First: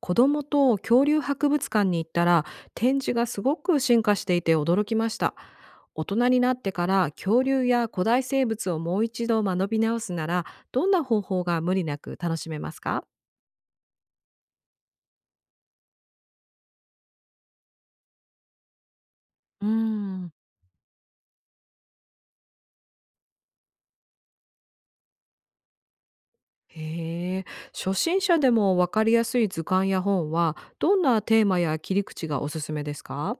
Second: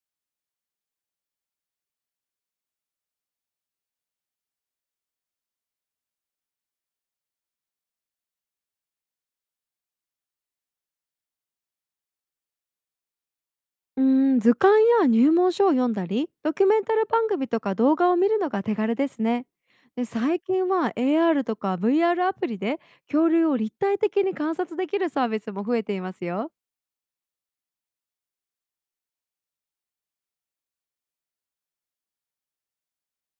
子供と恐竜博物館に行ったら、展示がすごく進化していて驚きました。大人になってから恐竜や古代生物をもう一度学び直すなら、どんな方法が無理なく楽しめますか？図鑑や入門書を読んだり、ドキュメンタル番組とか動画を見るのが手軽ですね。うーで、ん、最近は AR とか VR アールアプリで恐竜を立体的に観察できるサービスも増えていますよ。へえ。初心者でも分かりやすい図鑑や本はどんなテーマや切り口がおすすめですか？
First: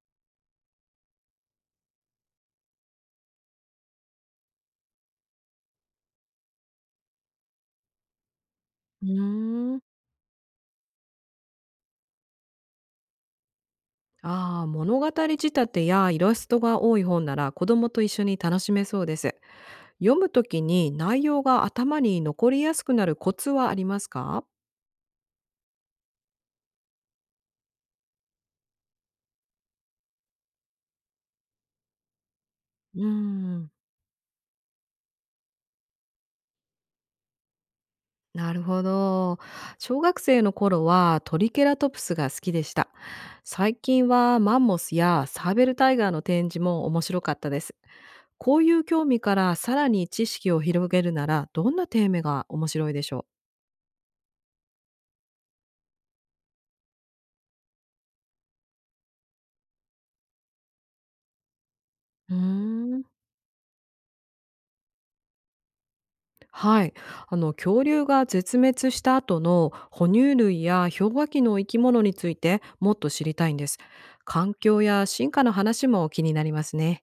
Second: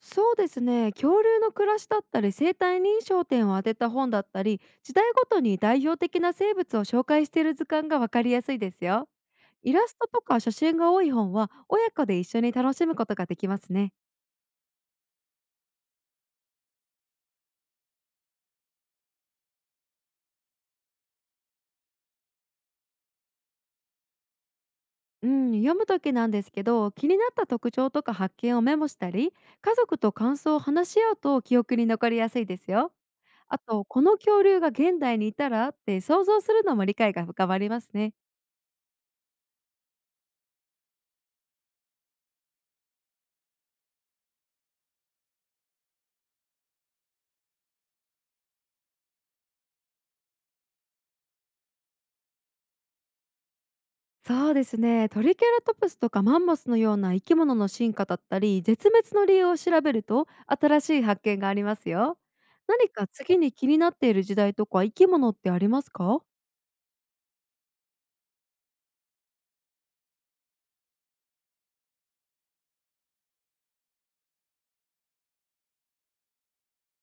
そうですね、恐竜の暮らしだったり生態に焦点を当てた本だったり、時代ごとに代表的な生物を紹介している図鑑が分かりやすいですうよ。イーん、ラストとか写真が多い本は親子で一緒に楽しむことができますね。ああ、物語仕立てやイラストが多い本なら子供と一緒に楽しめそうです。読むときに内容が頭に残りやすくなるコツはありますか？うん、読むときなんですけど、気になった特徴とか発見をメモしたり、家族と感想を話し合うと記憶に残りやすいですよ。うーあん、とこの恐竜が現代にいたらって想像するのも理解が深まりますね。なるほど。小学生の頃はトリケラトプスが好きでした。最近はマンモスやサーベルタイガーの展示も面白かったです。こういう興味からさらに知識を広げるなら、どんなテーマが面白いでしょう？そうですね、トリケラトプスとかマンモスのような生き物の進化だったり絶滅の理由を調べると新しい発見がありますよ。うー何ん。か次に気になっている時代とか生き物ってありますか？はい、あの恐竜が絶滅した後の哺乳類や氷河期の生き物についてもっと知りたいんです。環境や進化の話も気になりますね。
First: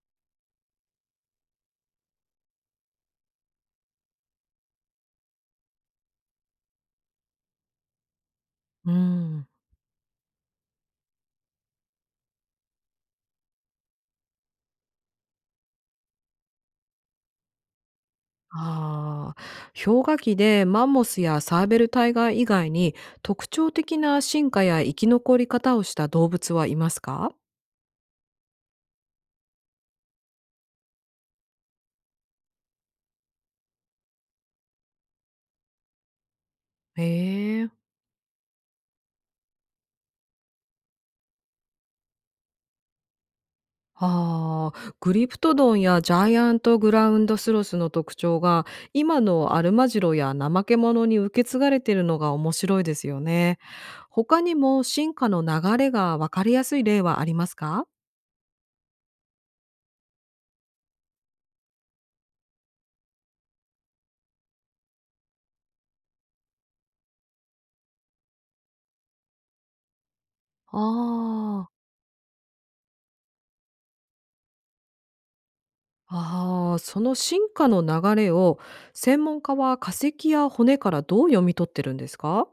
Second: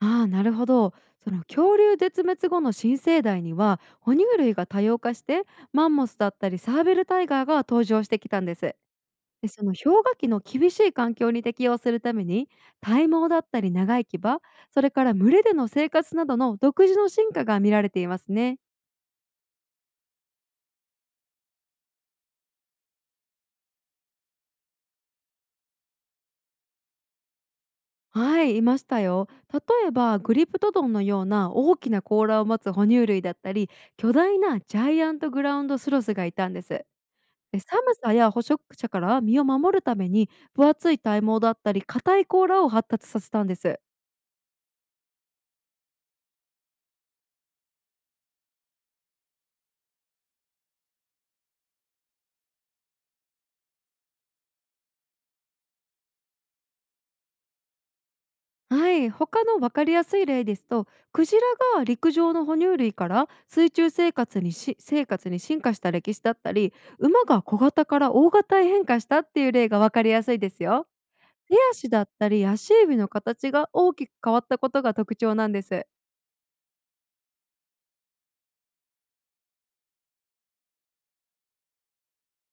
ああ、なるほど。その恐竜絶滅後の新生代には哺乳類が多様化して、マンモスだったりサーベルタイガーが登場してきたんです。うん。で、その氷河期の厳しい環境に適応するために、体毛だったり長い牙、それから群れでの生活などの独自の進化が見られていますね。ああ、氷河期でマンモスやサーベルタイガー以外に特徴的な進化や生き残り方をした動物はいますか？はい、いましたよ。例えばグリプトドンのような大きな甲羅を持つ哺乳類だったり、巨大なジャイアントグラウンドスロスがいたんです。へで、え。寒さや捕食者から身を守るために分厚い体毛だったり硬い甲羅を発達させたんです。ああ、グリプトドンやジャイアントグラウンドスロスの特徴が今のアルマジロやナマケモノに受け継がれているのが面白いですよね。他にも進化の流れがわかりやすい例はありますか？はい、他の分かりやすい例ですと、クジラが陸上の哺乳類から水中生活にし生活に進化した歴史だったり、馬が小型から大型へ変化したっていう例が分かりやすいですあよ。手あ、足だったり足指の形が大きく変わったことが特徴なんです。あその進化の流れを専門家は化石や骨からどう読み取ってるんですか？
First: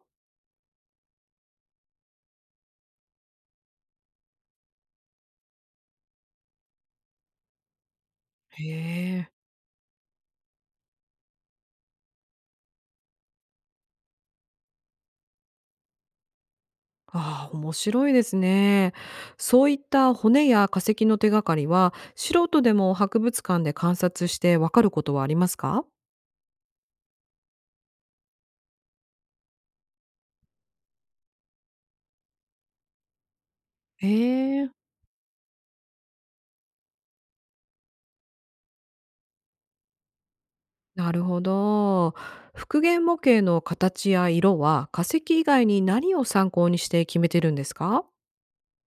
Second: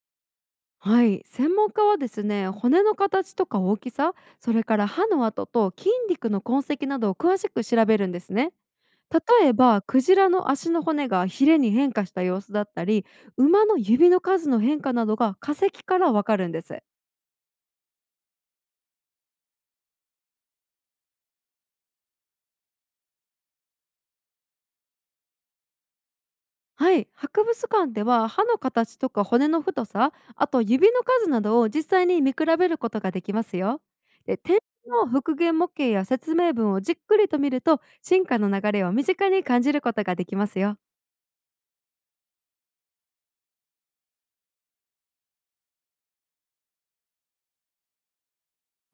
はい、専門家はですね、骨の形とか大きさ、それから歯の跡と筋肉の痕跡などを詳しく調べるんですね。へえ。例えばクジラの足の骨がヒレに変化した様子だったり、馬の指の数の変化などが化石からわかるんです。ああ、面白いですね。そういった骨や化石の手がかりは、素人でも博物館で観察してわかることはありますか？はい、博物館では歯の形とか骨の太さ、あと指の数などを実際に見比べることができますよ。で、展ええ、示の復元模型や説明文をじっくりと見ると進化の流れを身近に感じることができますよ。なるほど。復元模型の形や色は化石以外に何を参考にして決めてるんですか？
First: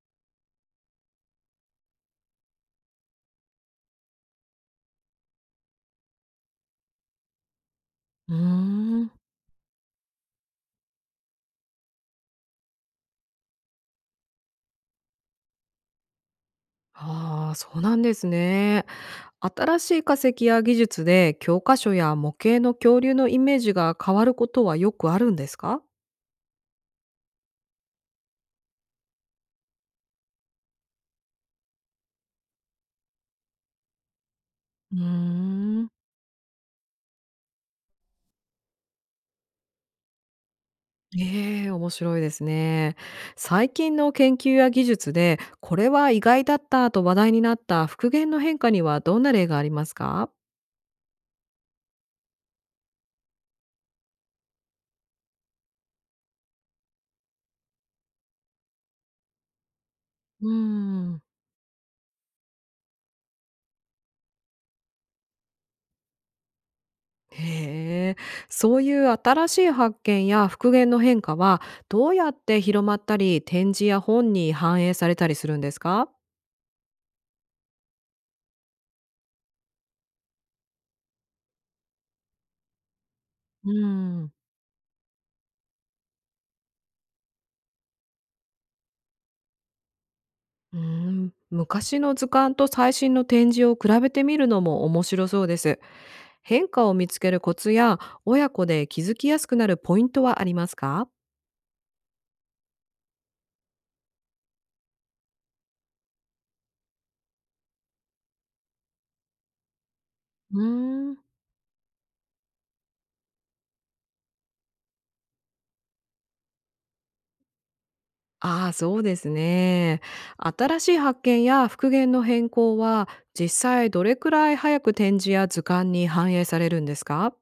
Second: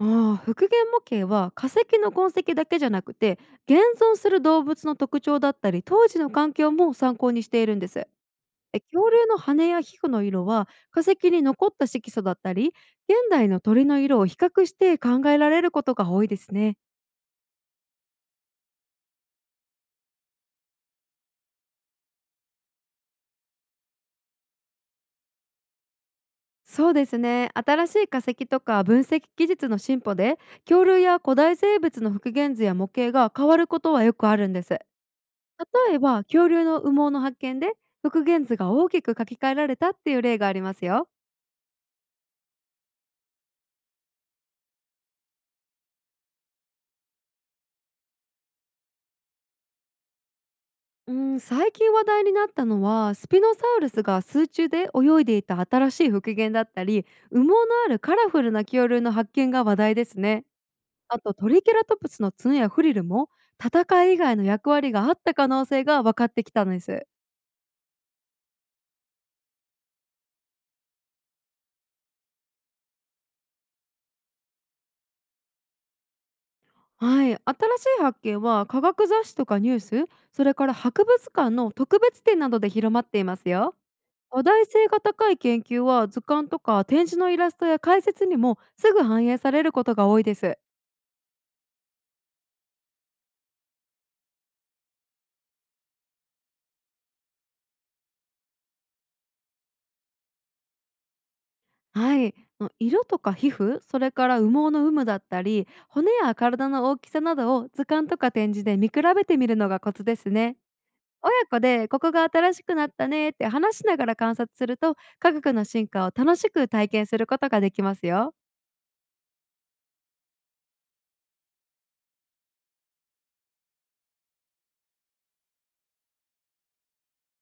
復元模型は化石の痕跡だけじゃなくて、現存する動物の特徴だったり当時の環境も参考にしているんです。うー恐ん。竜の羽や皮膚の色は化石に残った色素だったり、現代の鳥の色を比較して考えられることが多いですね。ああ、そうなんですね。新しい化石や技術で教科書や模型の恐竜のイメージが変わることはよくあるんですか？そうですね、新しい化石とか分析技術の進歩で恐竜や古代生物の復元図や模型が変わることはよくあるんです。うーん。例えば恐竜の羽毛の発見で復元図が大きく書き換えられたっていう例がありますよ。ええ、面白いですね。最近の研究や技術で、これは意外だったと話題になった復元の変化にはどんな例がありますか？うん、最近話題になったのはスピノサウルスが水中で泳いでいた新しい復元だったり、羽毛のあるカラフルな恐竜の発見が話題ですうね。ーあん。とトリケラトプスの角やフリルも戦い以外の役割があった可能性が分かってきたんです。へえ、そういう新しい発見や復元の変化は、どうやって広まったり、展示や本に反映されたりするんですか？はい、新しい発見は科学雑誌とかニュース、それから博物館の特別展などで広まっていますうよ。ーん。話題性が高い研究は図鑑とか展示のイラストや解説にもすぐ反映されることが多いです。うーん、昔の図鑑と最新の展示を比べてみるのも面白そうです。変化を見つけるコツや親子で気づきやすくなるポイントはありますか？はい、色とか皮膚、それから羽毛の有無だったり骨や体の大きさなどを図鑑とか展示で見比べてみるのがコツですね。うーん。親子でここが新しくなったねって話しながら観察すると科学の進化を楽しく体験することができますよ。ああ、そうですね。新しい発見や復元の変更は実際どれくらい早く展示や図鑑に反映されるんですか？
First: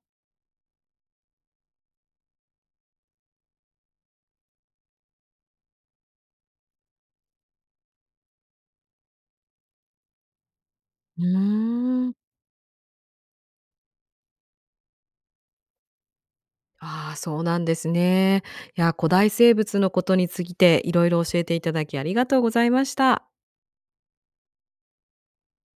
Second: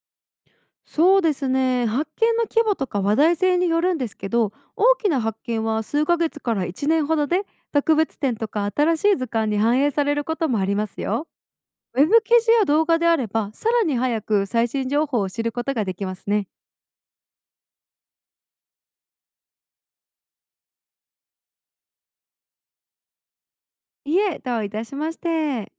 そうですね、発見の規模とか話題性によるんですけど、大きな発見は数ヶ月から1年ほどで特別展とか新しい図鑑に反映されることもありますうよ。ウェーん。ブ記事や動画であれば、さらに早く最新情報を知ることができますね。ああ、そうなんですね。いや、古代生物のことについていろいろ教えていただきありがとうございました。いえ、どういたしまして。